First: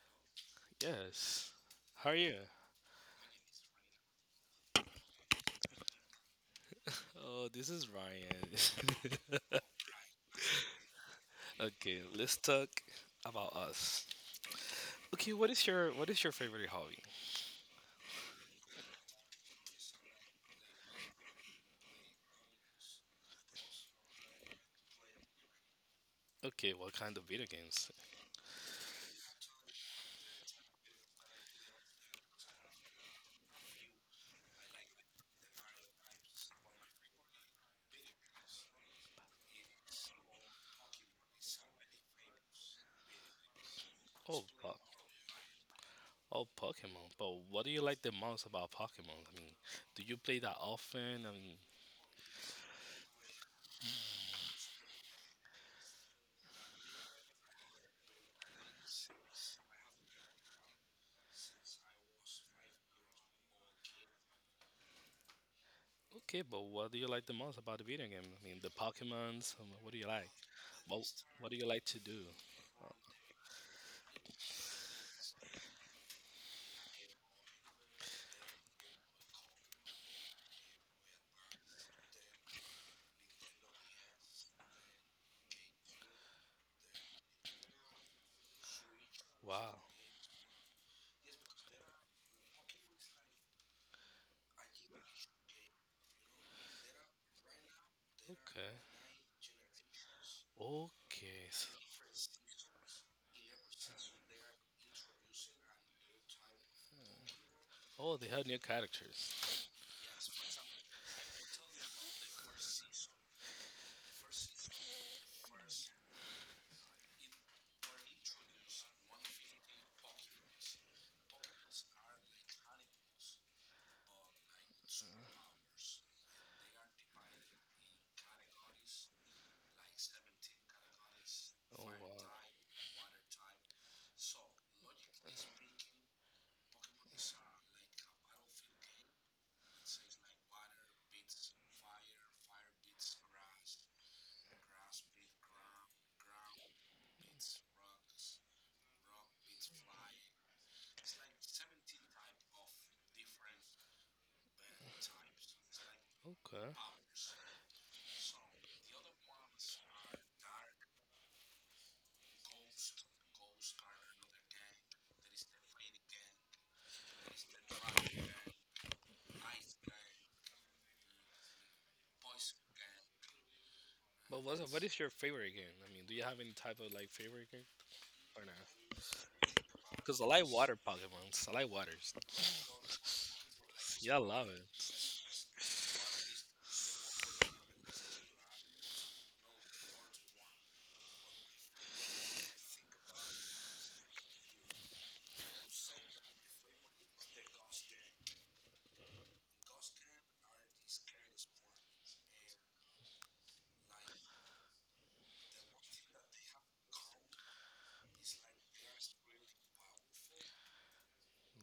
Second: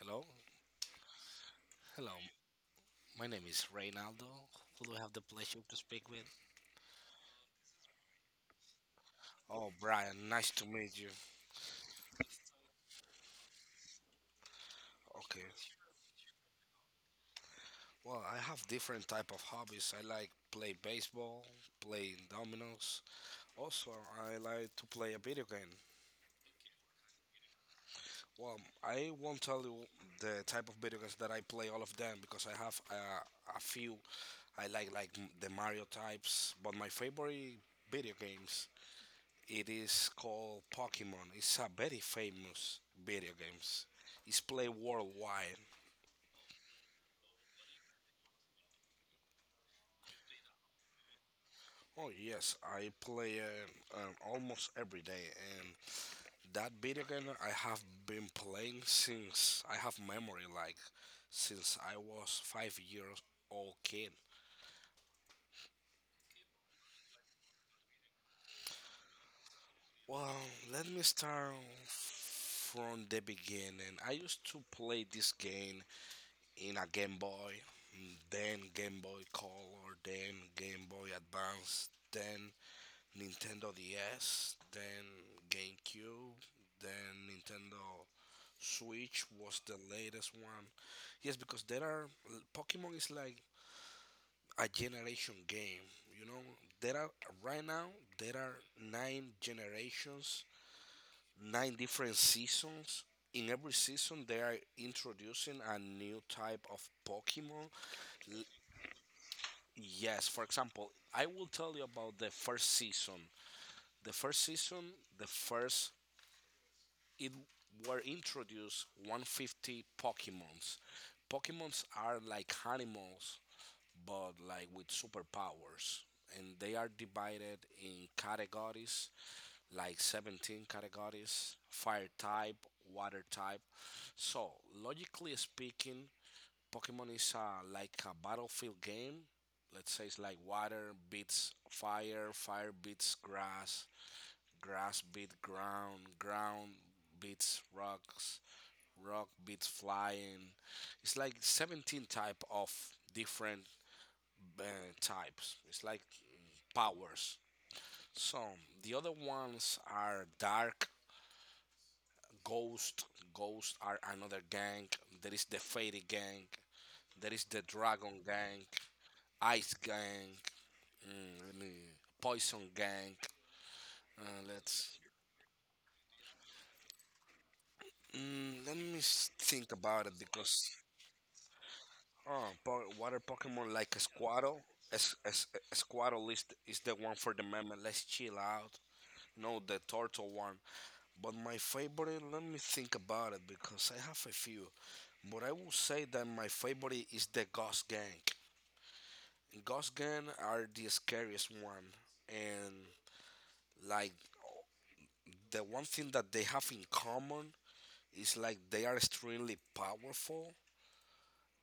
Hello, Yes. How hello. are you? My name is Reynaldo. Who do I have the pleasure to speak with? Oh, this is Ryan. Oh, Brian, nice to meet you. Okay, let's talk about us. Okay, Okay. what is your favorite hobby? Well, I have different type of hobbies. I like play baseball, play dominoes. Also, I like to play a video game. Okay, what kind of video games? Well, I won't tell you the type of video games that I play all of them because I have a few. I like like the Mario types, but my favorite video games it is called Pokemon. It's a very famous video games. It's Oh, played wow. worldwide. Oh, Pokemon. But what do you like the most about Pokemon? Do you play that often? Oh yes, I play it almost every day, and that video game I have been playing since I have memory, like since I was 5 years old kid. Okay, but what do you like the most about the video game? I mean, the Pokemons. What do you like? Well, let me What What start do you like to do? Oh, from the beginning. I used to play this game in a Game Boy, then Game Boy Color, then Game Boy Advance, then Nintendo DS, then GameCube, then Nintendo Switch was wow. the latest one. Yes, because there are Pokemon is like a generation game. You know, there are right now there are Okay. nine generations, Okay. Nine different seasons. In every season, they are introducing a new type of Pokemon. Oh, they have new characters. Yes, for example, I will tell you about the first season. The first season, the first it were introduced 150 Pokemons. Pokemons are like animals, but like with superpowers, and they are divided in categories, like 17 categories: Oh, wow. fire type, water type. So logically speaking, Pokemon is like a battlefield game. Let's say it's like water beats fire, fire beats grass, grass beats ground, ground beats rocks, rock beats flying. It's like 17 type of different uh, types. It's like Okay. Powers. So the other ones are Dark Ghost. Ghost are another gang. There is the Fairy gang. There is the Dragon gang. Ice Gang, mm, let me Poison Gang. Uh, But what let's is your favorite game? I mean, do you have any type of like favorite game or mm, let not? me s- Think about it Because I like because water Pokemons. I like waters. oh, water Pokemon like Yeah, I love Squirtle. it. Es- es- Squirtle is the one for the meme. Let's chill out. No, the turtle one. But my favorite, let me think about it because I have a few. But I will say that my favorite is the Ghost Gang. Ghost Gang are the scariest one, and like the one thing that they have in common, it's like they are extremely powerful,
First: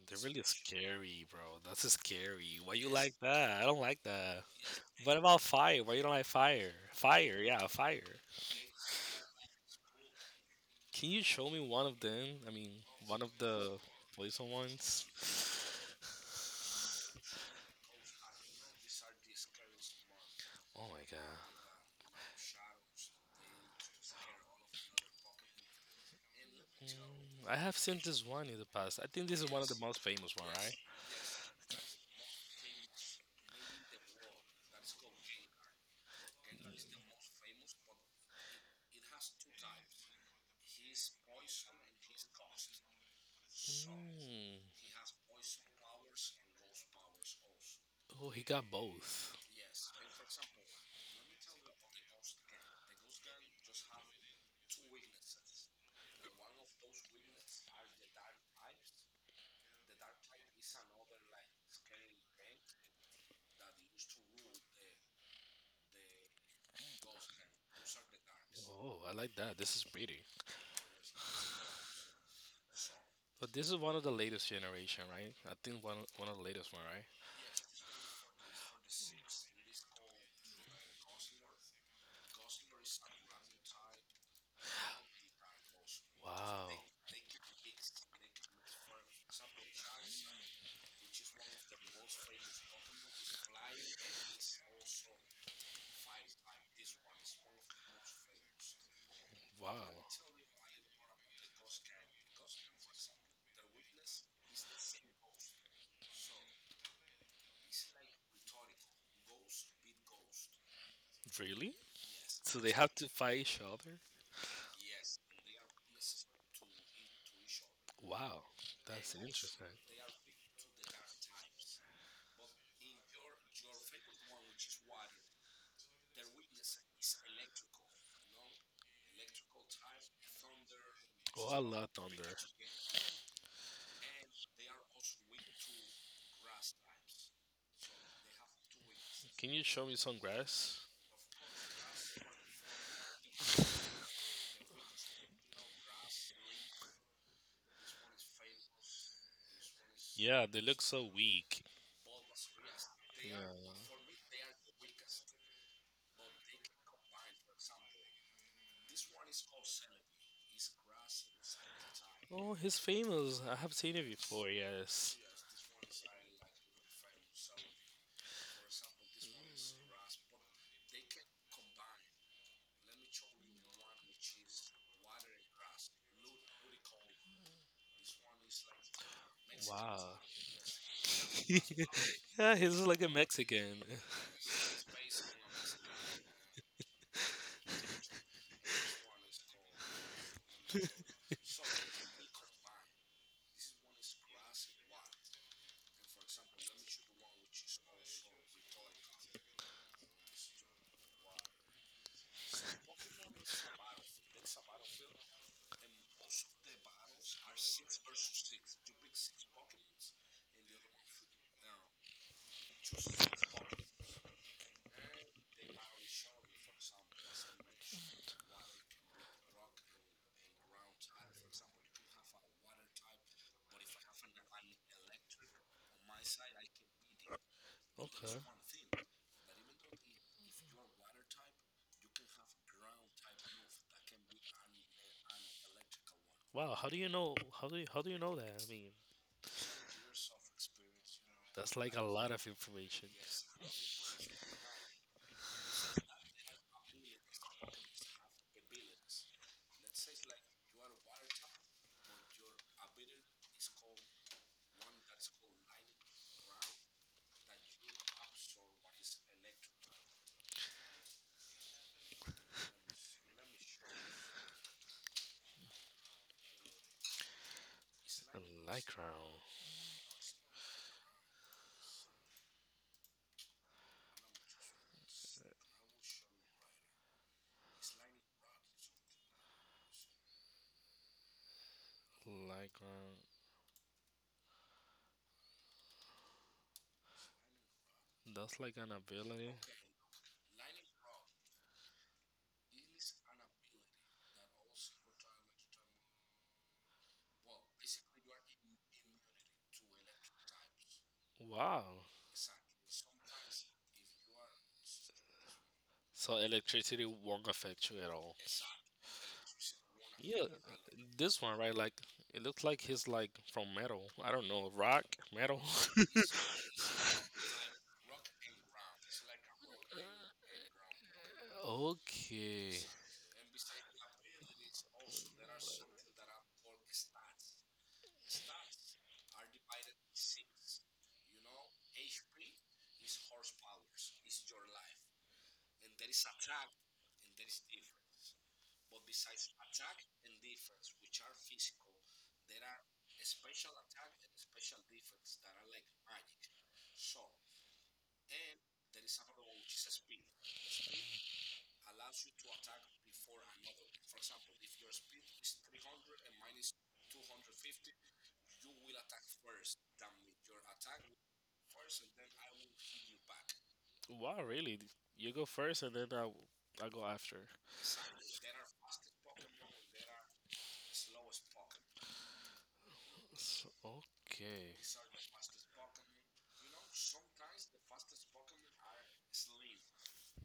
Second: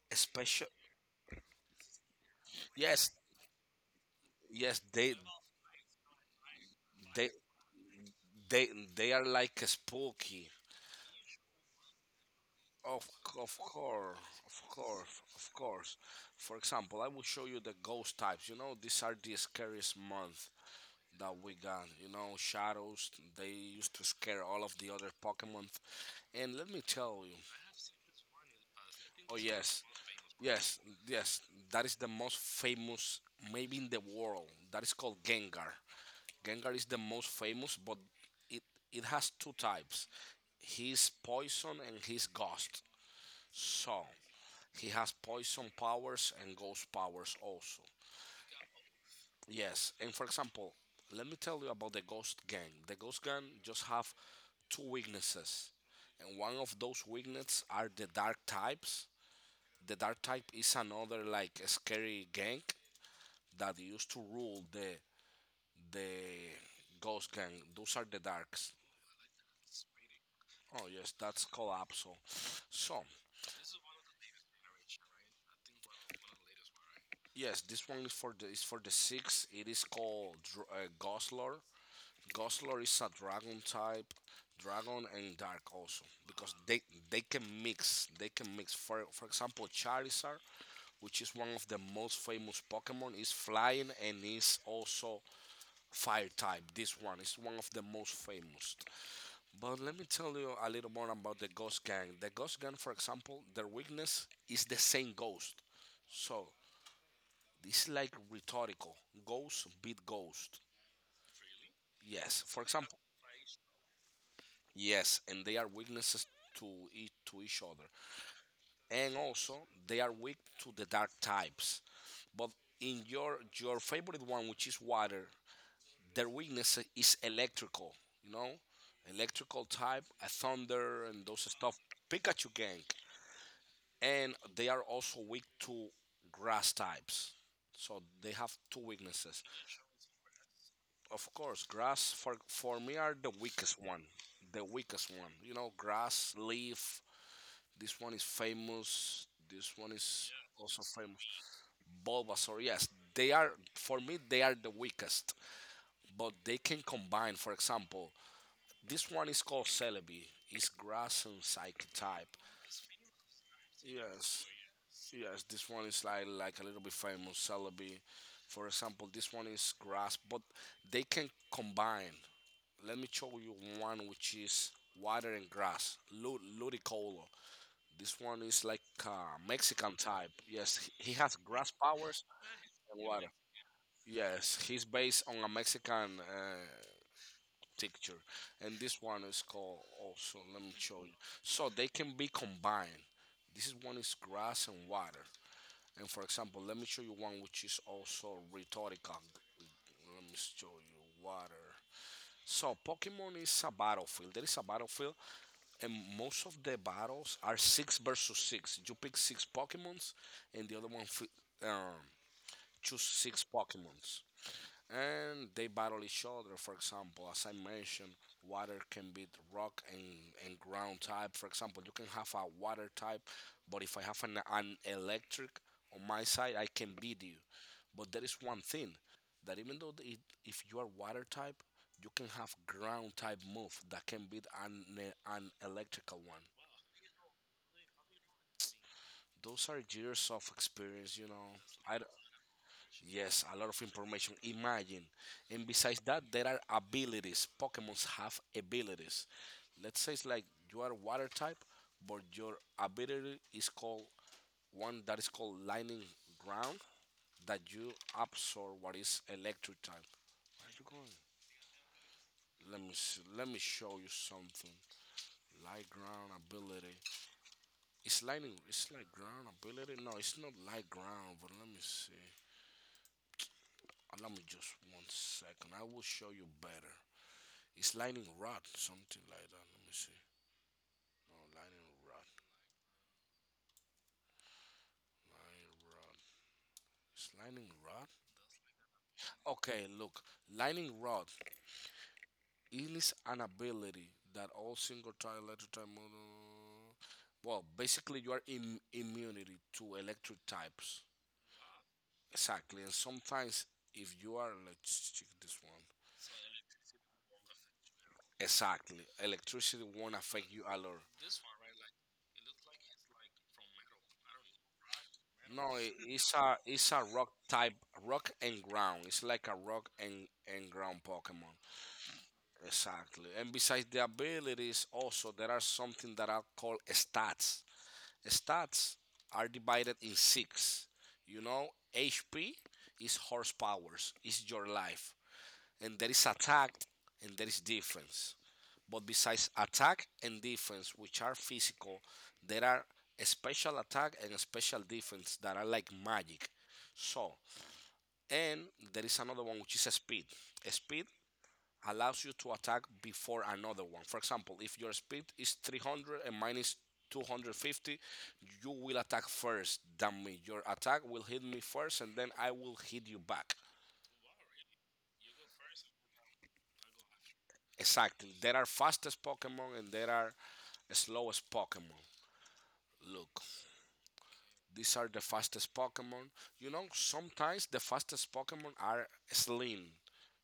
They're really especially scary, bro. That's scary. Why you yes, like that? I don't like that. yes, What about fire? Why you don't like fire? they Fire, yeah, fire. they they are like a spooky. Can you show me one of them? I mean, one of Of the course, poison of ones. course, of course. For example, I will show you the ghost types. You know, these are the scariest month Oh my that we god. got. You know, shadows. They used to scare all of the other Pokemon. And let me tell you. Mm, I have seen this one in the past. I think Oh this is one of the yes, most famous one, right? yes, yes. That is the most famous, maybe in the world. That is called Gengar. Gengar is the most famous, but it, it has two types. He's poison and he's ghost. So Mm. he has poison powers and ghost powers also. Oh, he got both. Yes, and for example, let me tell you about the ghost gang. The ghost gang just have two weaknesses. And one of those weaknesses are the dark types. The dark type is another like scary gang that used to rule the ghost gang. Those are the darks. Oh, I like that. This is pretty. Oh yes, that's Collapso. So But this is one of the latest generation, right? I think one of the latest one, right? yes, this one is for the six. It is called Goslor. Goslor is a dragon type, dragon and dark also because Wow. they can mix. They can mix. For example, Charizard, which is one of the most famous Pokemon, is flying and is also fire type. This one is one of the most famous. Wow. But let me tell you a little more about the Ghost Gang. The Ghost Gang, for example, their weakness is the same ghost. So this is like rhetorical. Ghost beat ghost. Really? Yes. So For they have example. to fight each other? Yes, and they are weaknesses to each other. Wow. And That's also interesting. they are weak to the dark types. But in your favorite one which is water, their weakness is electrical, you know? Electrical type, a thunder and those Oh, I stuff. love thunder. Pikachu gang. And they are also weak to grass types. So they have two weaknesses. Can you show me some grass? Of course, grass for me are the weakest one, the weakest one. You know, grass, leaf. This one is famous. This one is Yeah, they also look so famous. weak. Bulbasaur. Yes, they Yeah. are for me. They are the weakest, but they can combine. For example, this one is called Celebi. It's grass and psychic type. Oh, he's famous. I have seen it Yes, before, yes. yes. This one is like a little bit famous. Celebi, for example. This one is grass, but they can combine. Let me show you one which is water and grass, Ludicolo. This one is like Mexican Wow. type. Yes, he has grass powers Now, yeah, he's like and a water. Mexican. just Yes, he's based on a Mexican picture, and this one is called also. Let me show you. So they can be combined. This is one is grass and water. And for example, let me show you one which is also rhetorical. Let me show you water. So Pokemon is a battlefield. There is a battlefield and most of the battles are six versus six. You pick six Pokemons, and the other one um, choose six Pokemons, and they battle each other. For example, as I mentioned, water can beat rock and ground type. For example, you can have a water type, but if I have an electric on my side, I can beat you. Okay. But there just is one thing thing. that even though it, if you are water type, you can have ground type move that can beat an electrical one. Wow, how do you know how do you know that? Those are years of experience, you know. That's like I a d lot of information. Yes, a lot of information, imagine, and besides that there are abilities. Pokemons have abilities. Let's say it's like you are water type, but your ability is called one that is called lightning ground, that you absorb what is electric type. Let me see, let me show you something. Light ground ability, A it's this. lightning, it's Lycra. like ground ability, no, it's not light ground, but let me see. Allow me just one second. I will show you better. It's lightning rod, something like that. Let me see. No, lightning rod. And I'm Lightning rod. It's lightning gonna just s- I am going to si will show you right now. Lycra. rod. That's like an ability. Okay, look. Lightning rod is an ability that all single type, electric type model. Well, basically, you are immunity to electric types. Wow. Exactly. And sometimes, if you are, let's check this one. So electricity won't affect you at all. Exactly. Electricity won't Yeah, affect you a lot. this one right, like it looks like he's like from metal. I don't know, rock, metal. No, it's a rock type, rock and ground. It's like a rock and ground Pokemon. Okay. Exactly. And besides the abilities, also there are something that I call stats. Stats are divided in six. You know, HP is horsepowers, is your life, and there is attack, and there is defense. But besides attack and defense, which are physical, there are special attack and special defense that are like magic. So, and there is another one which is speed. Speed allows you to attack before another one. For example, if your speed is 300 and mine is 250, you will attack first than me. Your attack will hit me first and then I will hit you back. Wow, really? You go first, and then I go after. Exactly. There are fastest Pokemon and there are slowest Pokemon. Look, So, okay. these are the fastest Pokemon. You know, sometimes the fastest Pokemon are slim.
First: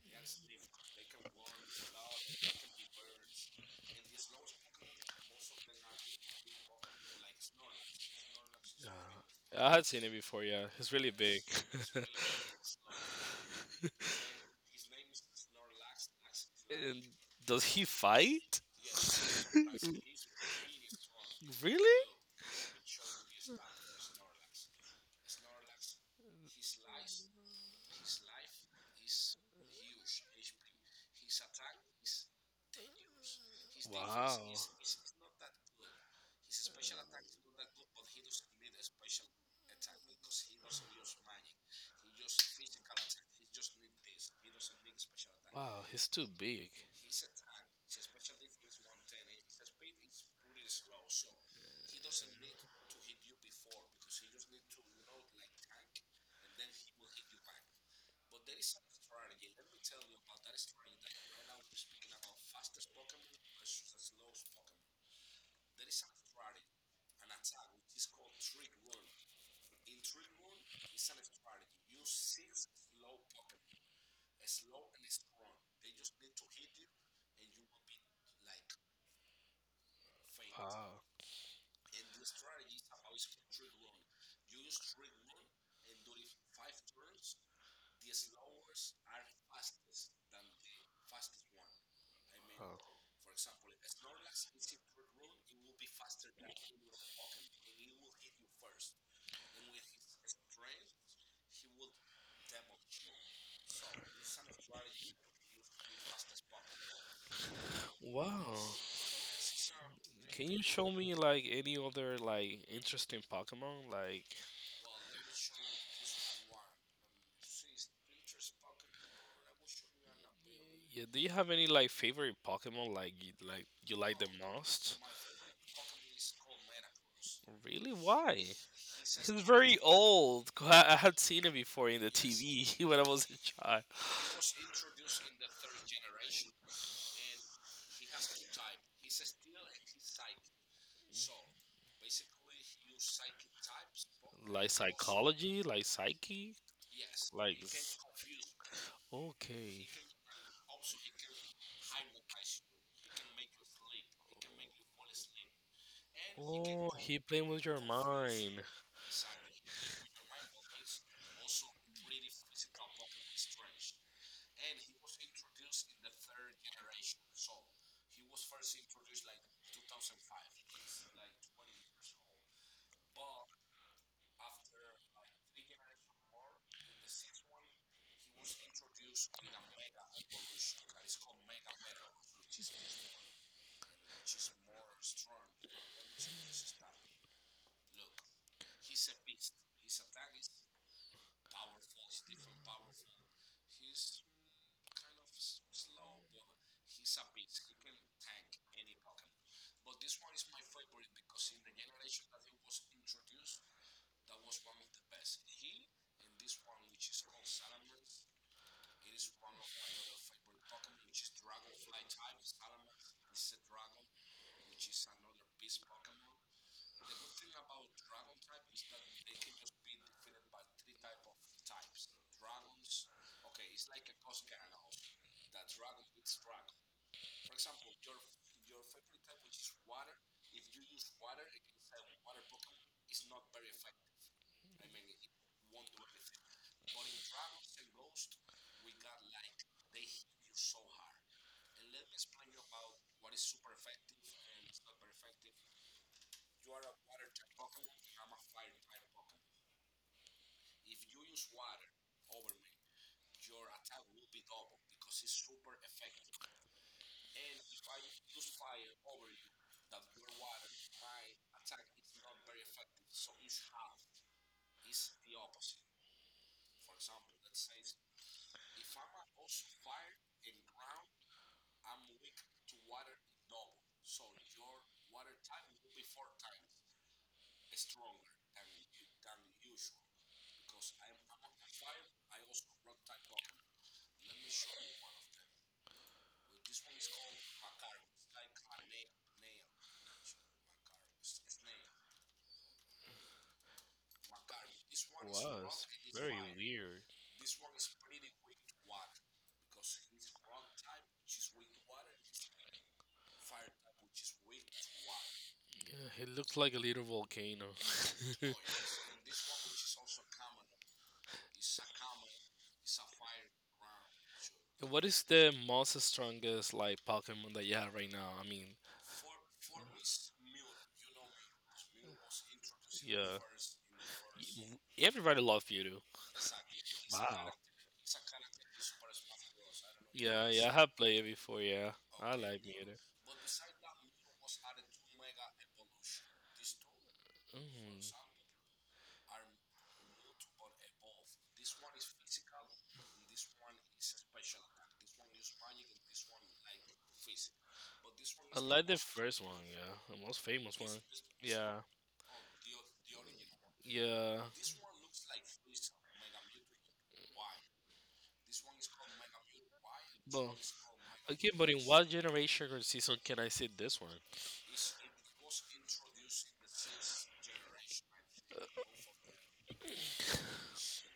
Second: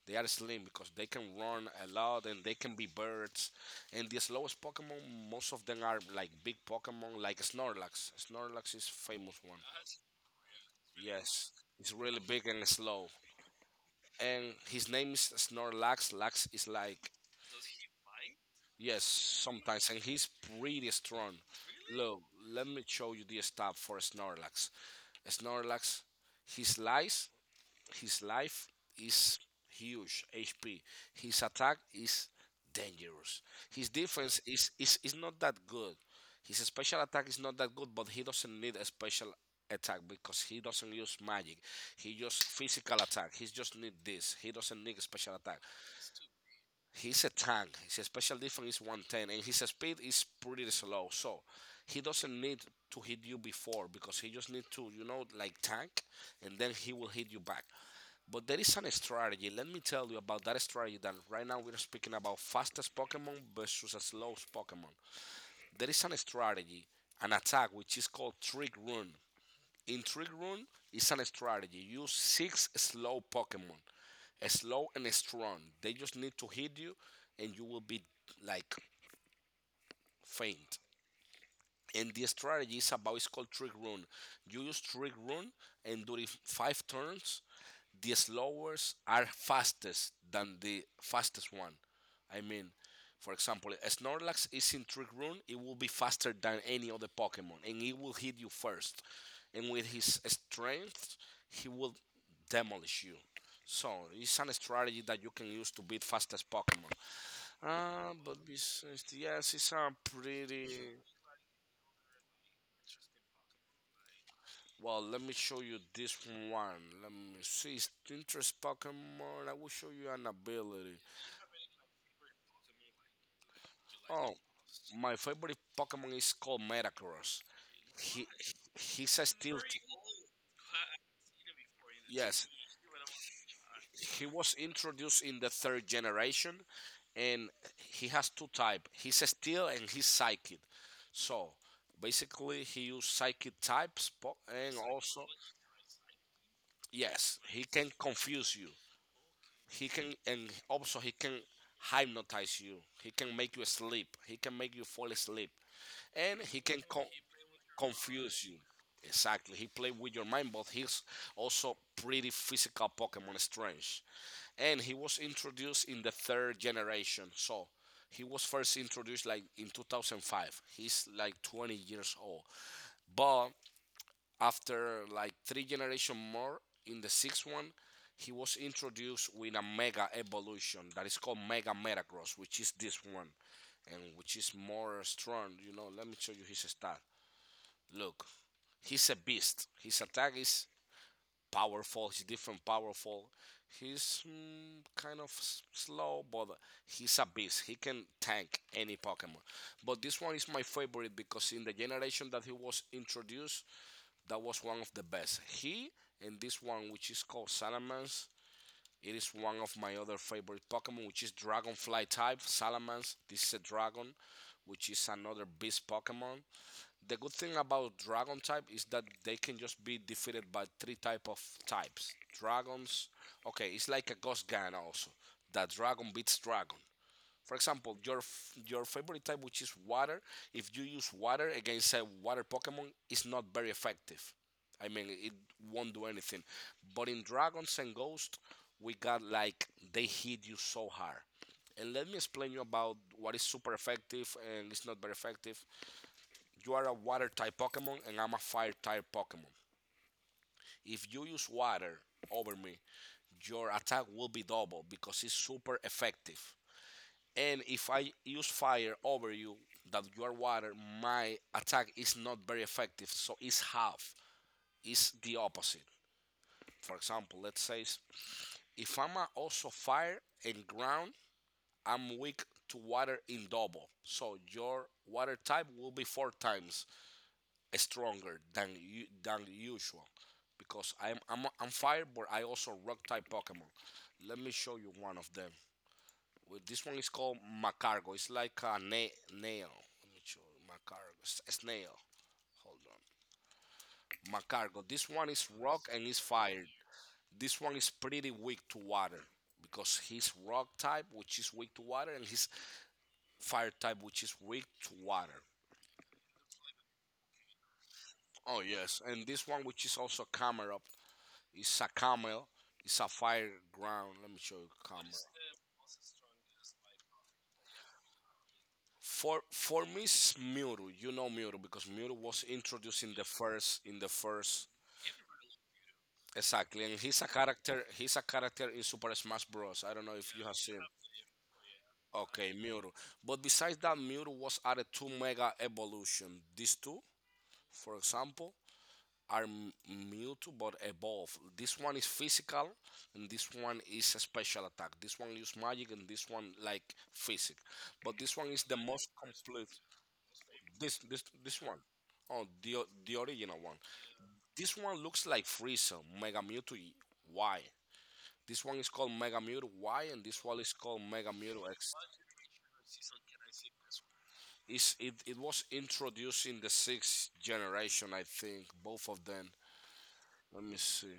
They are slim because they can run a lot and they can be birds. And the slowest Pokemon, most of them are like big Pokemon, like Snorlax. Snorlax is famous one. I had seen it before, yeah. It's really big. Yes, it's really big and slow. And his name is Snorlax. Lax is And like does he fight? yes, sometimes, and he's pretty strong. Really? Look, let me show you the stuff for Snorlax. Snorlax, his lies his life is huge, HP. His attack is dangerous. His Wow. defense is not that good. His special attack is not that good, but he doesn't need a special attack because he doesn't use magic. He just physical attack. He just need this. He doesn't need a special attack. Wow, he's too big. He's a tank. His special defense is 110, and his speed is pretty slow. So he doesn't need to hit you before because he just needs to, you know, like tank, and then he will hit you back. But there is an strategy. Let me tell you about that strategy. That right now we're speaking about fastest Pokemon versus a slow Pokemon. There is an strategy, an attack which is called Trick Run. Intrigue Rune is an strategy. Use six slow Pokemon, slow and strong. They just need to hit you, and you will be like faint. Wow. And the strategy is about it's called Trick Rune. You use Trick Rune, and during 5 turns, the slowest are fastest than the fastest one. I mean, for example, a Snorlax is in Trick Room, it will be faster than any other Pokemon, and it will hit you first. And with his strength, he will demolish you. So it's an strategy that you can use to beat fastest Pokemon. Ah, Wow. but besides, yes, it's a Can you pretty. show me like any other like interesting Pokemon? Like Well, let me show you this one. Let me see. Interest Pokemon. I will show you an ability. Yeah, do you have any like favorite Pokemon like like you like the Oh, most? My favorite Pokemon is called Metagross. Really? He Why? He's he's a It's steel. very old. I had seen it before in the yes. yes, TV when I was a child. he was introduced in the third generation, and he has two type. He's a steel and he's psychic. So basically, he use psychic types, Like and also psychology, like psyche, yes, like he can confuse you. He okay. can and also he can hypnotize you. He can make you sleep. He can make you fall asleep, and he can Oh, he playing with your confuse you. mind. Exactly. He played with your mind, but he's also pretty physical Pokemon Strange. And he was introduced in the third generation. So he was first introduced like in 2005. He's like 20 years old. But after like three generation more in the sixth one, he was introduced with a mega evolution that is called Mega Metagross, which is this one, and which is more strong. You know, let me show you his stat. Look, he's a beast. His attack is powerful. He's different powerful. He's kind of slow, but he's a beast. He can tank any Pokemon. But this one is my favorite because in the generation that he was introduced, that was one of the best. He and this one, which is called Salamence, it is one of my other favorite Pokemon, which is Dragonfly type. Salamence. This is a dragon, which is another beast Pokemon. The good thing about dragon type is that they can just be defeated by three type of types. Dragons, okay, it's like a ghost gun also. That dragon beats dragon. For example, your favorite type, which is water, if you use water against a water Pokemon, it's not very effective. I mean, it won't do anything. But in Dragons and Ghosts, we got like they hit you so hard. And let me explain you about what is super effective and it's not very effective. You are a water type Pokemon and I'm a fire type Pokemon. If you use water over me, your attack will be double because it's super effective. And if I use fire over you, that you are water, my attack is not very effective, so it's half. It's the opposite. For example, let's say if I'm also fire and ground, I'm weak to water in double. So your water type will be four times stronger than than usual because I'm fire, but I also rock type Pokemon. Let me show you one of them. Well, this one is called Macargo. It's like a nail. Let me show you. Macargo. Snail. Hold on. Macargo. This one is Was rock and is very fire. weird. This one is pretty weak to water because he's rock type, which is weak to water, and he's fire type, which is weak to water. Yeah, it looks like a little volcano. Oh yes, and this one, which is also camera, it's a camel. It's a fire ground. Let me show you camel. What is the most strongest like Pokemon that you have right now? I mean, For me, it's Miro. You know Miro because Miro was introduced in the yeah, first in the first Y- everybody loves Mewtwo. Exactly, and he's a character. He's a character in Super Smash Bros. I don't know if you Yeah, have yeah, I seen. have played it before. Yeah, I Okay, like Miro. Mewtwo. But besides that, Miro was added to Mega Evolution. These two, for Mhm. example. are m- Mute but evolve. This one is physical, and this one is a special attack. This one use magic, and this one like physic. But this one I is the like the most first one. complete. Yeah, the most famous This one. this this one. Yeah, The original one. yeah. This one looks like Frieza, Mega Mewtwo Y. This one is called Mega Mewtwo Y, and this Bro. one is called Mega Okay, Mewtwo but in X. what generation or season can I see this one? It's, it was introduced in the sixth generation, I think, both of them. Let me see.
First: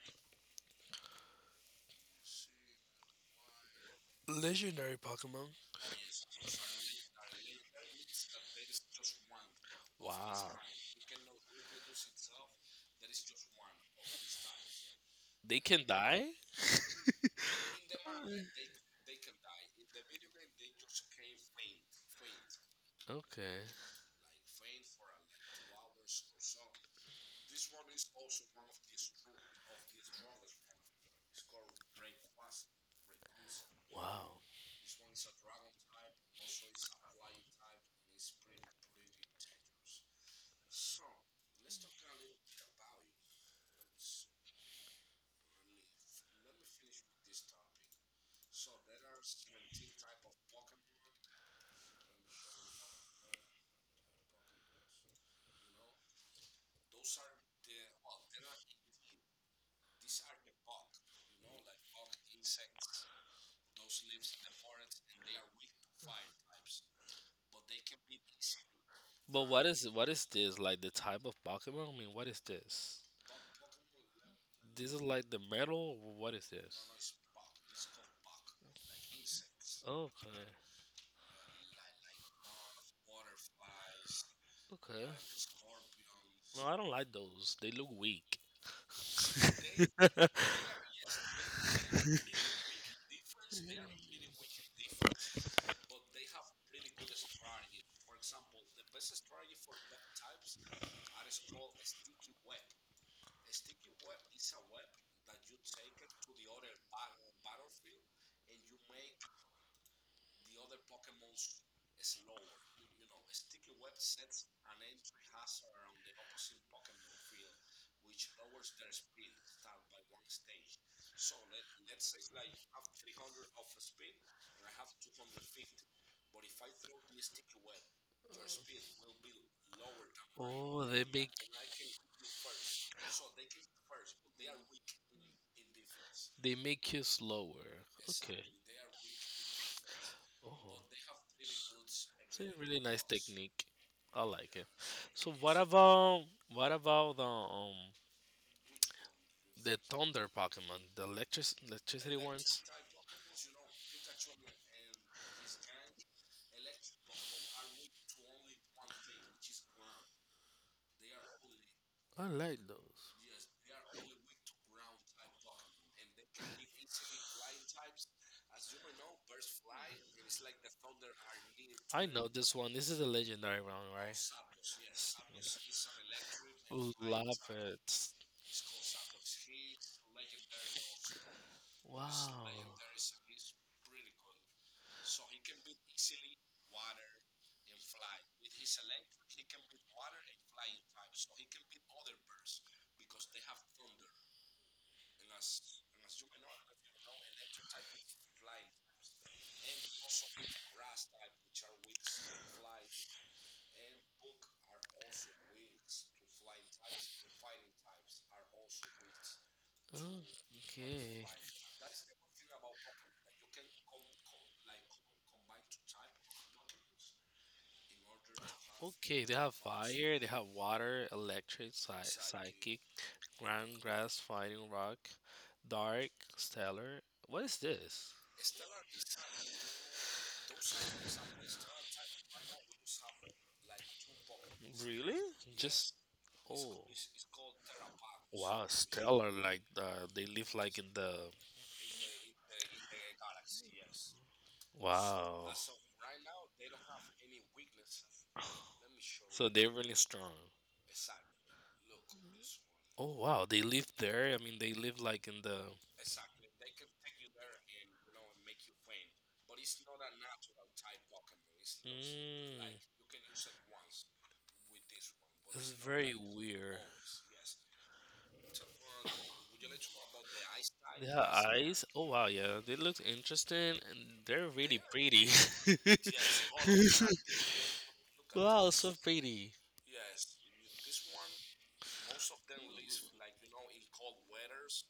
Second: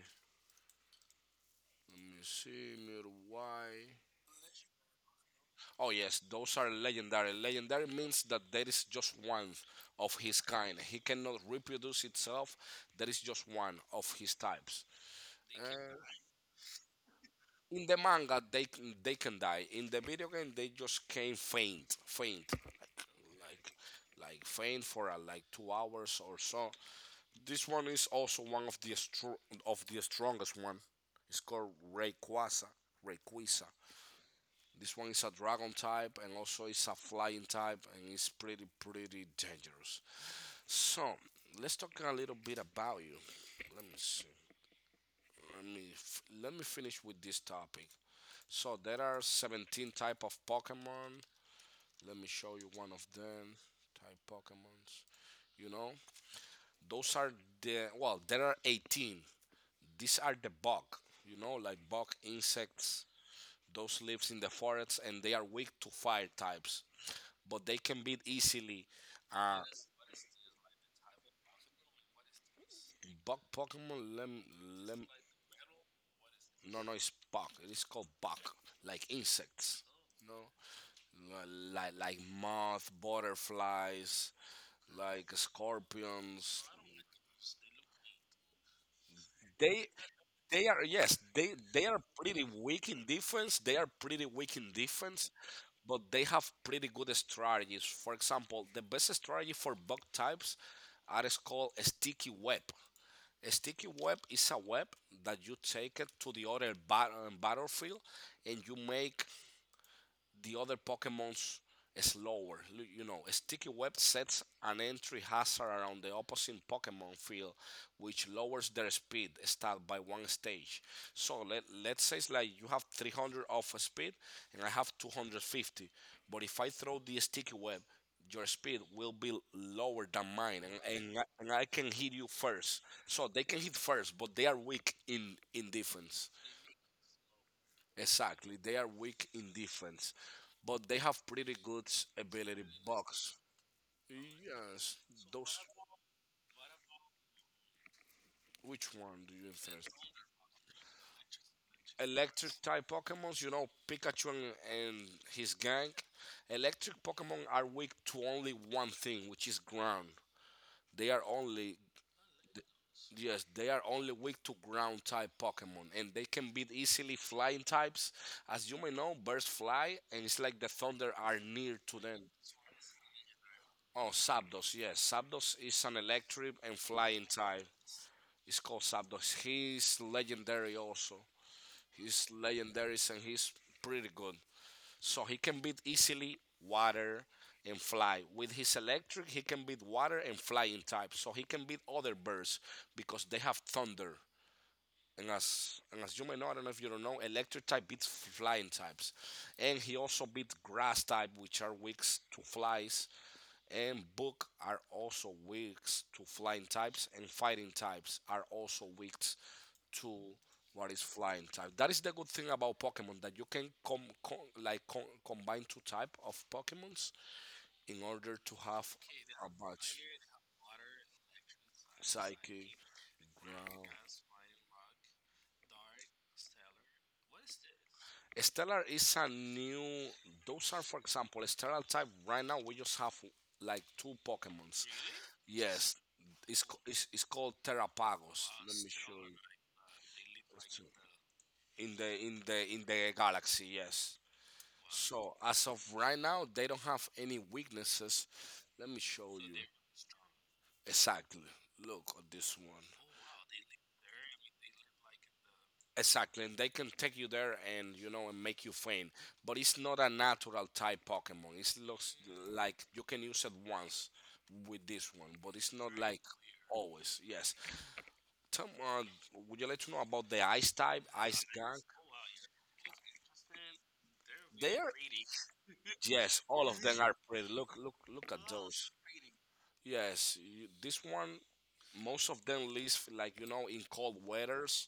Simir, why? Legendary Pokemon. Oh yes, those are legendary. Legendary means that there is just one of his Wow. kind. He cannot reproduce itself. There is just one of his types. They can Uh, die? in the manga, they can die. In the video game, they just can faint, Okay. like faint for like 2 hours or so. This one is also one of of the strongest one. It's called Rayquaza. Rayquaza. Wow. This one is a dragon type and also it's a flying type and it's pretty dangerous. So let's talk a little bit about you. Let me see. Let me finish with this topic. So there are 17 type of Pokemon. Let me show you one of them. Type Pokemons. You know, those are the well. There are 18. These are the bug. You know, like bug insects. Those lives in the forests and they are weak to fire types. But they can beat easily. But Uh, what is this? Like the type of Pokemon? I mean, what is this? Buck Pokemon lem This is lem. like the metal? Or What is no No, no, it's this? bug. It is called bug, like insects. Okay. No, like moth, butterflies, Okay. like scorpions. No, I don't like those. They look weak. They they are yes they are pretty weak in defense. They are pretty weak in defense, but they have pretty good strategies. For example, the best strategy for bug types are is called a sticky web. A sticky web is a web that you take it to the other battlefield and you make the other Pokemon's slower. You know, a sticky web sets an entry hazard around the opposing Pokemon field, which lowers their speed stat by one stage. So let's say it's like you have 300 of speed and I have 250, but if I throw the sticky web, your speed will be lower than mine Oh, and I can hit you first. So they can hit first, but they are weak in defense. they make you slower. Okay. Exactly. They are weak in defense, Oh, but they have pretty good it's a ability really nice box. technique. I like it. Yes, So those. What about Which one do you the interest? thunder Pokemon, the electric electricity Electric ones? type Pokemons, you know, Pikachu and his gang. Electric Pokemon are weak to only one thing, which is ground. They are only I like those. yes, they are only weak to ground type Pokemon, and they can beat easily flying types. As you may know, birds fly, and it's like the thunder are near to I them. them. Know this one. This is a legendary one, Oh, right? Sabdos, yes. Sabdos is an electric and flying Love type. it. It's It's called Sabdos. He's legendary also. legendary, He's Wow. legendary legendary, and type he's pretty good. So he can beat easily water and fly. With his electric, he can beat water and flying type. So he can beat other birds because they have thunder. And as you may know, I don't know if you don't know, electric type beats flying types. And he also beat grass type, which are weak to flies and book are also weak to flying types, and fighting types are also weak to what is Okay. flying type. That is the good thing about Pokemon that you can combine two type of Pokemons in order to have Okay, they a have monster batch. fire, they have water, electric, Psychic, psychic, ground, ground. grass, fighting, rock, dark, stellar. What is this? Stellar is a new. Those are, for example, Stellar type. Right now, we just have like two Pokemons. Really? Just Yes, oh it's called Terrapagos. wow, Let me show stellar! you. Like they live Let's like see. in the In the galaxy, yes. So wow. as of right now, they don't have any weaknesses. Let me show are you really strong. exactly. Look at this one. Oh wow, they live there. I mean, they live like in the. Exactly, and they can take you there and you know and make you faint. But it's not a natural type Pokemon. It looks Mm, like you can use it once with this one, but it's it's not very like weird. always. Yes. Tom, would you like to know about the ice type, Their ice gang? eyes, oh wow, yeah, they look interesting and they're really They're pretty. yes, all of them are pretty. Look, look at Wow, those. so pretty. Yes, you, this one most of them live like you know in cold weathers.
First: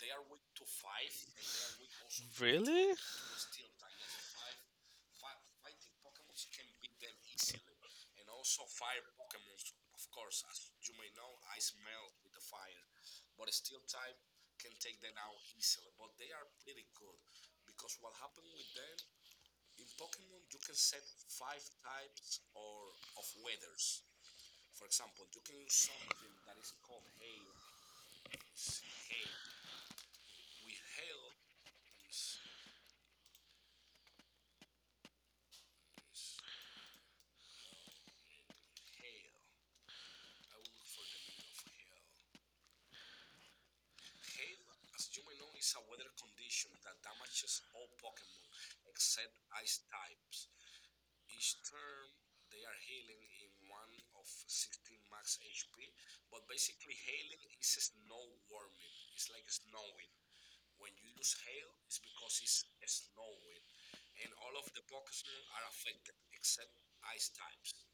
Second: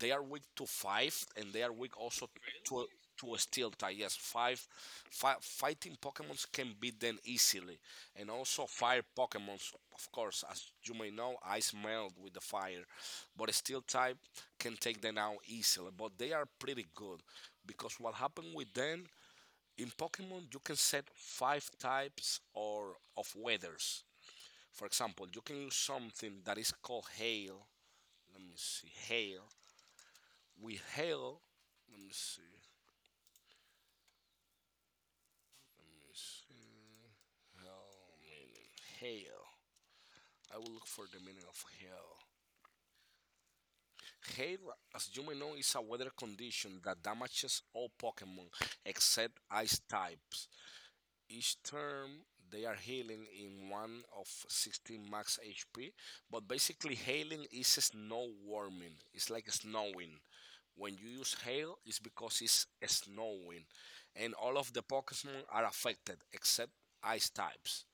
They are weak to five and they are weak also to Really? A steel type yes five, fi fighting pokemons can beat them easily and also fire pokemons, of course. As you may know, ice melt with the fire, but a steel type can take them out easily. But they are pretty good because what happened with them in pokemon, you can set five types or of weathers. For example, you can use something that is called hail. Let me see, hail. With hail, let me see, let me see. Hail meaning hail. I will look for the meaning of hail. Hail, as you may know, is a weather condition that damages all Pokemon except ice types. Each term, they are healing in one of 16 max HP. But basically, healing is snow warming. It's like snowing. When you use hail, it's because it's snowing. And all of the Pokemon are affected except ice types.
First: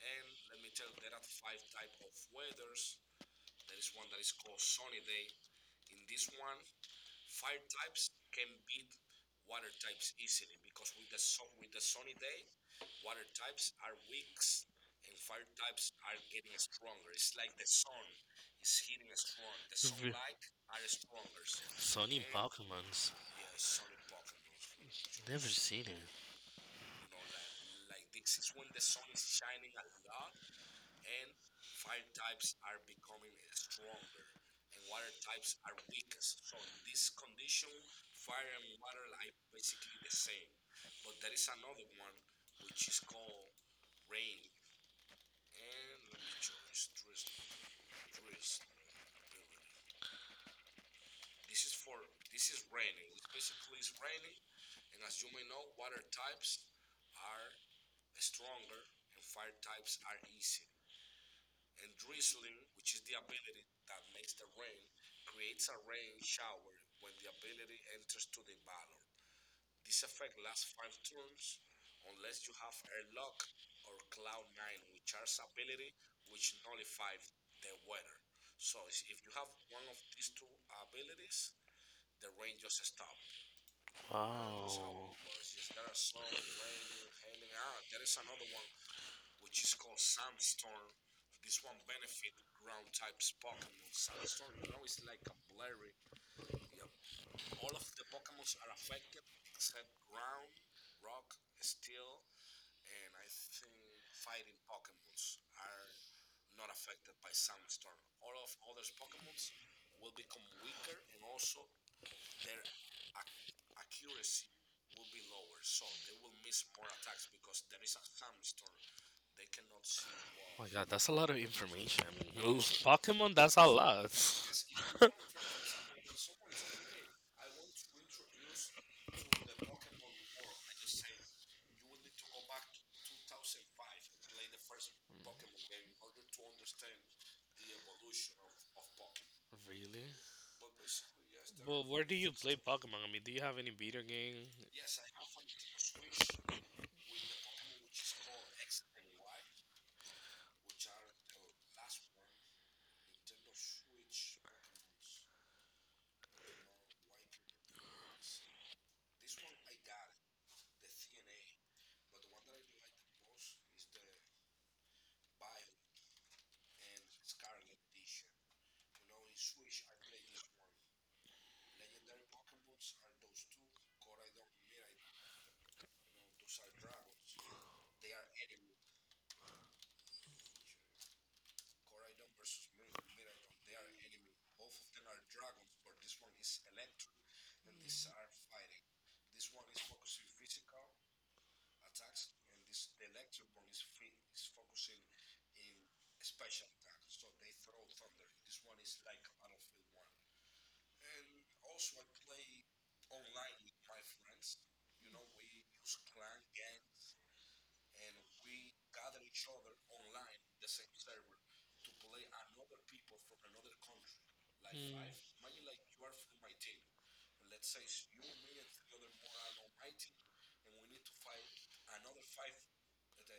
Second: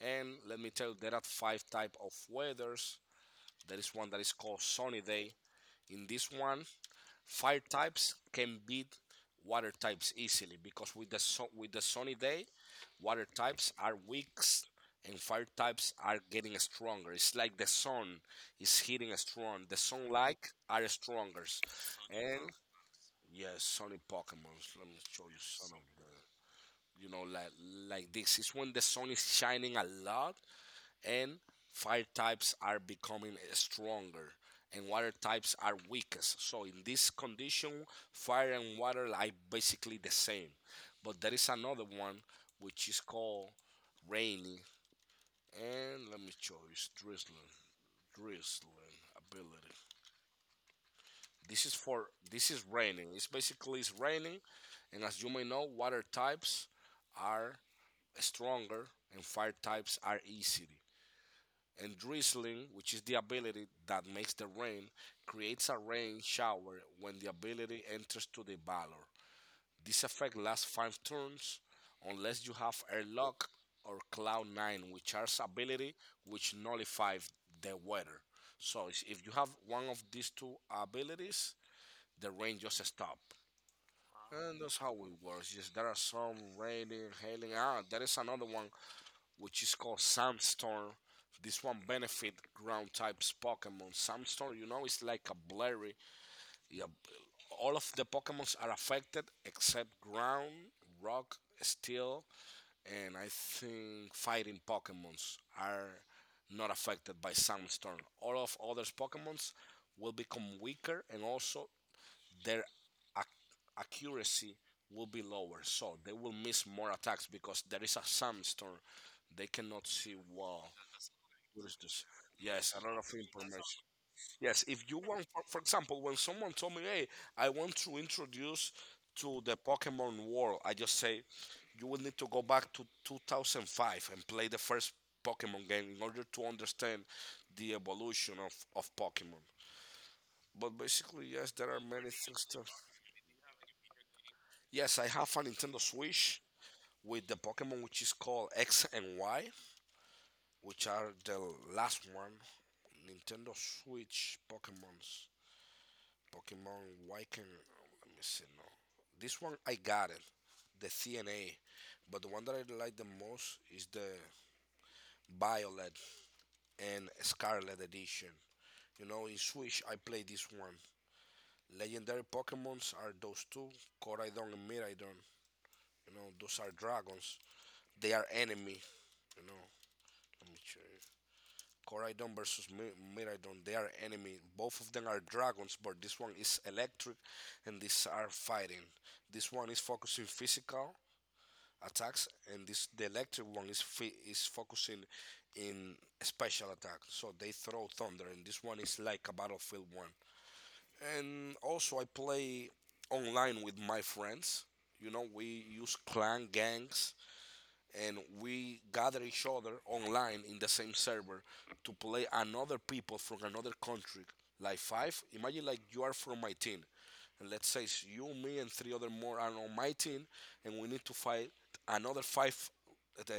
And let me tell you, there are five type of weathers. There is one that is called Sunny Day. In this one, fire types can beat water types easily because with with the sunny day, water types are weak and fire types are getting stronger. It's like the sun is hitting strong. The Re- sunlight are stronger. Sunny And Pokemons. yes, sunny Pokemons. Let me show you Never some seen of it. the. You know like like this. It's when the sun is shining a lot and fire types are becoming stronger and water types are weakest. So in this condition, fire and water are basically the same. But there is another one which is called rainy, and let me choose drizzling ability. This is raining. It's basically, it's raining, and as you may know, water types are stronger and fire types are easy. And drizzling, which is the ability that makes the rain, creates a rain shower when the ability enters to the valor. This effect lasts five turns unless you have airlock or cloud nine, which are ability which nullify the weather. So if you have one of these two abilities, the rain just stop. And that's how Wow. it works. Yes, there are some raining, hailing. Ah, there is another one which is called Sandstorm. This one benefit ground types Pokemon. Sandstorm, it's like a blurry. Yeah, all of the Pokemons are affected except ground, rock, steel, and I think fighting Pokemons are not affected by Sandstorm. All of other Pokemons will become weaker, and also their ac- accuracy will be lower. So they will miss more attacks because there is a sandstorm. Oh They cannot see my well. walls. God, that's a lot of What is this? information. I mean, ooh, Yes, another film Pokemon, that's promotion. a lot. Yes, if you want, for example, when someone told me, "Hey, I want to introduce to the Pokemon world," I just say, "You will need to go back to 2005 and play the first Pokemon game in order to understand the evolution of Pokemon." Really? But basically, yes, there are Well, where many do you things play to. Pokemon? I mean, do you have any video game? Yes, I have a Nintendo Switch with the Pokemon which is called X and Y, which are the last one Nintendo Switch Pokemons. Pokemon White and, oh, let me see. No, this one I got it, the CNA, but the one that I like the most is the Violet and Scarlet edition. In Switch I play this one. Legendary Pokemons are those two, Koraidon and Miraidon. Those are dragons. They are enemy. You know, Let me check. Koraidon versus Miraidon. They are enemy. Both of them are dragons, but this one is electric, and these are fighting. This one is focusing physical attacks, and this the electric one is focusing in special attack. So they throw thunder, and this one is like a battlefield one. And also I play online with my friends. We use clan gangs, and we gather each other online in the same server to play another people from another country. Like Hmm, five, imagine like you are from my team, and let's say it's you, me, and three other more are on my team, and we need to fight another five uh,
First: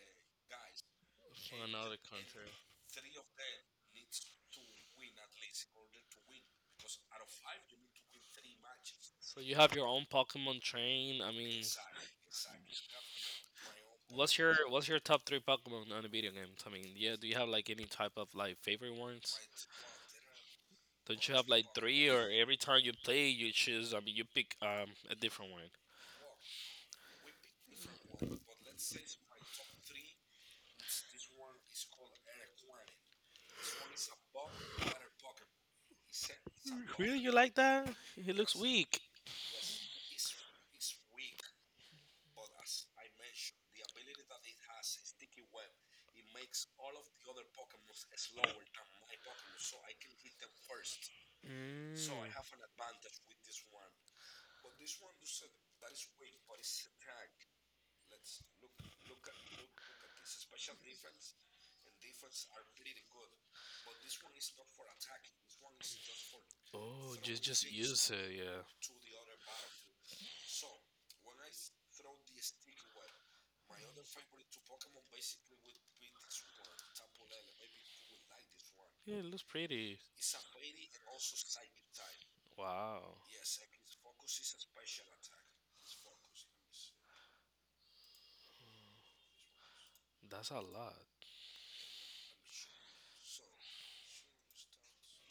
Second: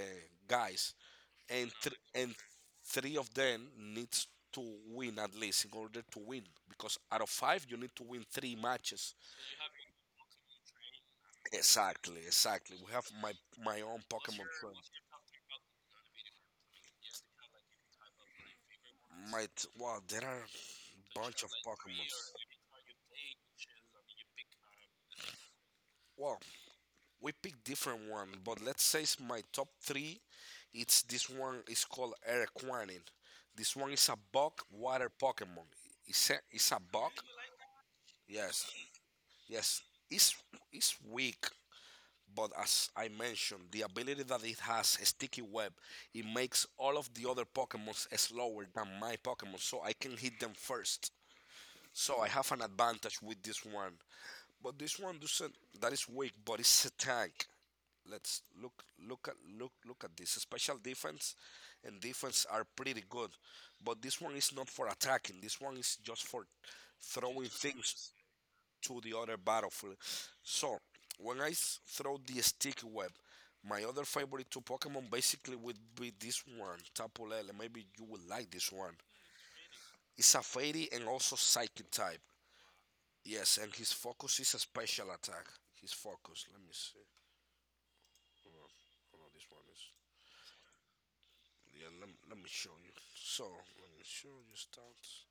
guys, okay? and th- another and country. three of them needs to win at least in order to win because out of five you need to win three matches. So you have your own Pokemon train. I mean, Exactly, exactly. We have my own what's Pokemon your friend. what's your top three Pokemon on the video games? I mean, yeah, do you have like any type of like favorite ones? Wow, there are Don't you bunch have of like three, or Pokemons. every time you play, you choose? I mean, you pick a different one. Well, we pick different one, but let's say it's my top three. It's This one is called Aeroquanin. This one is a bug water Pokemon. It's a bug. Really, you like that? He looks Yes. Yes, weak. yes. It's it's weak. But as I mentioned, the ability that it has, a sticky web, it makes all of the other Pokemons slower than my Pokemon, so I can hit them first. So I have an Mm. advantage with this one. But this one doesn't. That is weak, but it's a tank. Let's look at this. Special defense and defense are pretty good, but this one is not for attacking. This one is just for Oh, throwing just use things it. Yeah. to the other battlefield. So when I throw the sticky web, my other favorite two Pokemon basically would be this one, Tapu Lele. Maybe you will like this one. Yeah, it looks pretty. It's a fairy and also psychic type. Wow. Yes, and his focus is a special attack. His focus. Let me see. Hold on. Hold on, this one is. That's a lot. Yeah, let me show you. So, let me show you stats.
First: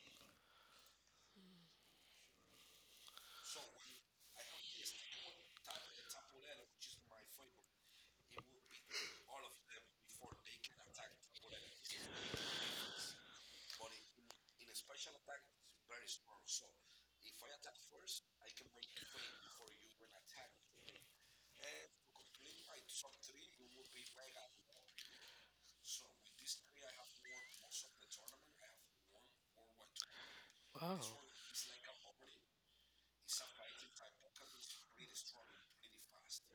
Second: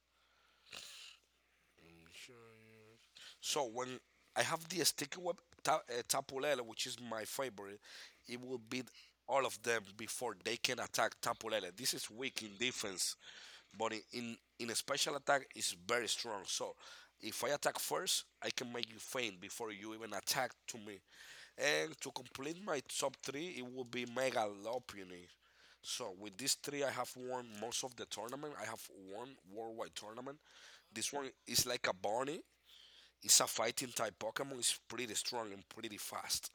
Let me show you. So when I have the sticky web, tapulele, which is my favorite, it will beat all of them before they can attack tapulele. This is weak in defense, but in a special attack is very strong. So if I attack first, I can make you faint before you even attack to me. And to complete my top three, it will be Megalopony. So with these three, I have won most of the tournament. I have won worldwide tournament. Wow. This one is like a bunny. It's a fighting type Pokemon. It's pretty strong and pretty fast.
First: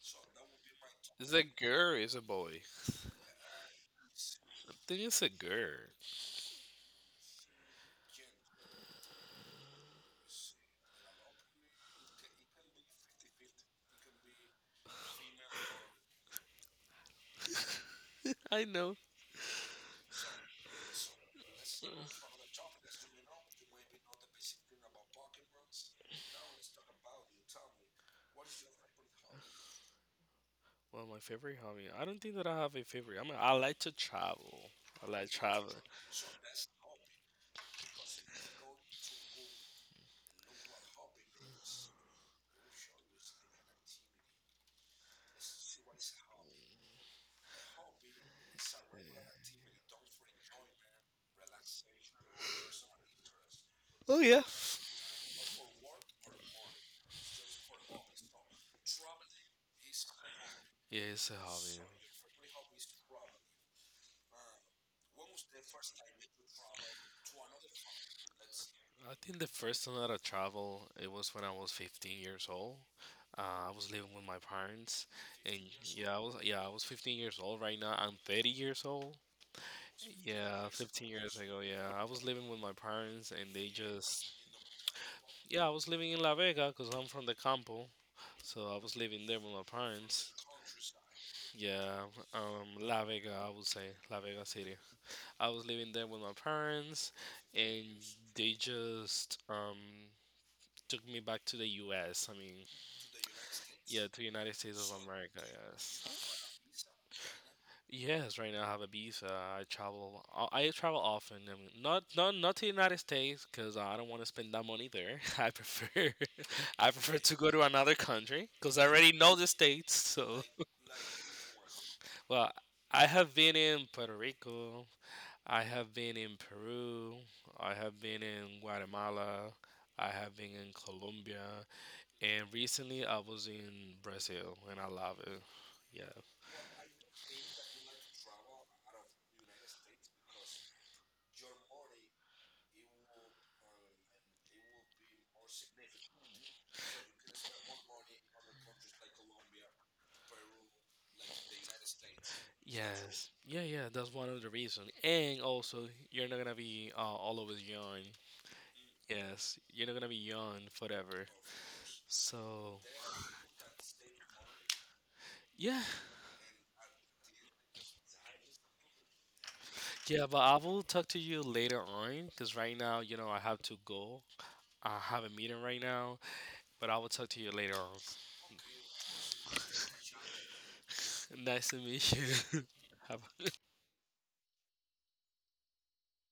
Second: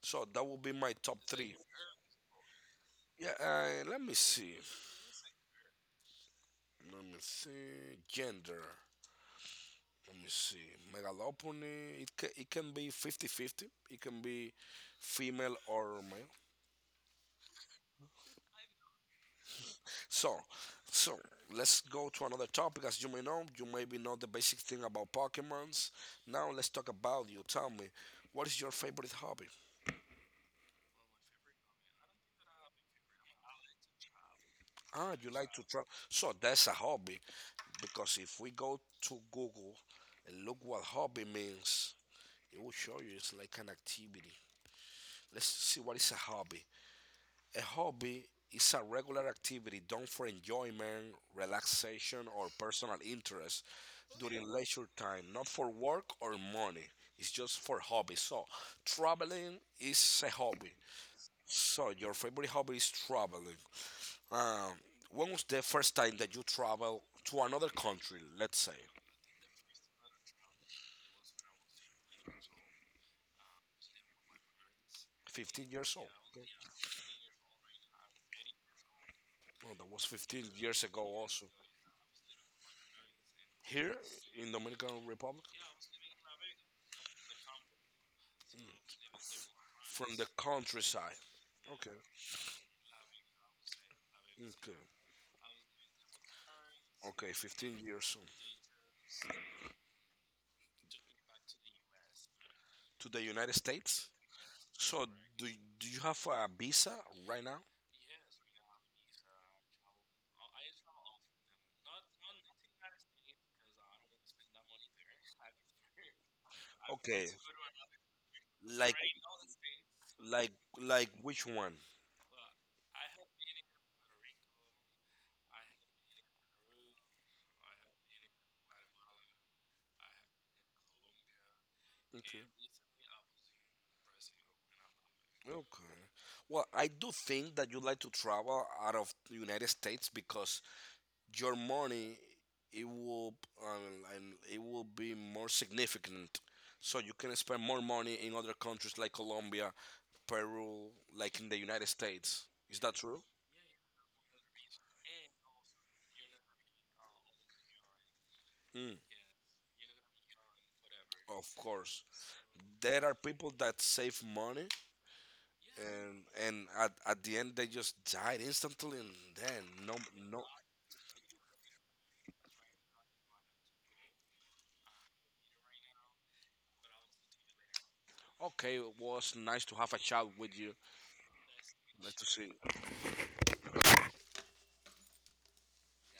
So that will be my top Is it three. girl or is it boy? Yeah, let me see. I think it's a girl. Let me see. Gender. Let me see. Megalopony. It can be fifty-fifty. It can be female or male. I know. So, so, let's go to another topic. As you may know, you maybe know the basic thing about Pokemons. Now let's talk about you. Tell me, what is your favorite hobby? Well, my favorite hobby. I don't think that I have a favorite. I mean, I like to travel. I Ah, you like like to traveling. travel. So that's a hobby. Because if we go to Google and look what hobby means, it will show you it's like an activity. Let's see what is a hobby. A hobby is a regular activity done for enjoyment, relaxation, or personal interest Oh yeah. during leisure time, not for work or money. It's just for hobby. So, traveling is a hobby. Yeah, it's a hobby. So, your favorite hobby is traveling. Um, when was the first time that you travel to another country, let's say? I think the first time that I traveled, it was when I was 15 years old. I was living with my parents, and 15 years old. yeah, I old. was Okay. yeah, I was 15 years old. Right now, I'm 30 years old. Well, that was 15 Yeah, years ago 15 years also. ago, yeah. I was living with my parents and they Here just, in Dominican Republic. yeah, I was living in La Vega because I'm from the campo. So I Mm. was living there with my From the parents. countryside. Okay. Yeah, La Vega, I would say, La Vega Okay. City. I was living there with my parents Okay, 15 and years old. they just took me back to the US. I mean, To the United yeah, States. to United States of So, America, do, do you have a yes. visa right now? Yes, right now I have a visa. I travel often. I mean, not to the United States because I don't want to spend that money there. I prefer I prefer Okay. to go to another country because I Like already know the states. So, like like which one? well, I have been in Puerto Rico. I have been in Peru. I have been in Guatemala. I have been in Colombia, Okay. and recently I was in Brazil, and I love it. Okay. Yeah. Well, I do think that you like to travel out of the United States because your money it will and it will be more significant. So you can spend more money in other countries like Colombia, Peru, like in the United States. Is that true? Yes. Yeah, yeah, that's one of the reasons. And also, you're not gonna be all always young. Mm, Yes, you're not gonna be young forever. of course. So, There are people that save money, yeah, and at the end they just died instantly, and then no, yeah, but no. I will talk to you later on because right now, you know, I have to go. I have a meeting right now, but I will talk to you later on. Okay, it was nice to have a chat with you. Nice to meet Nice to you. see. Have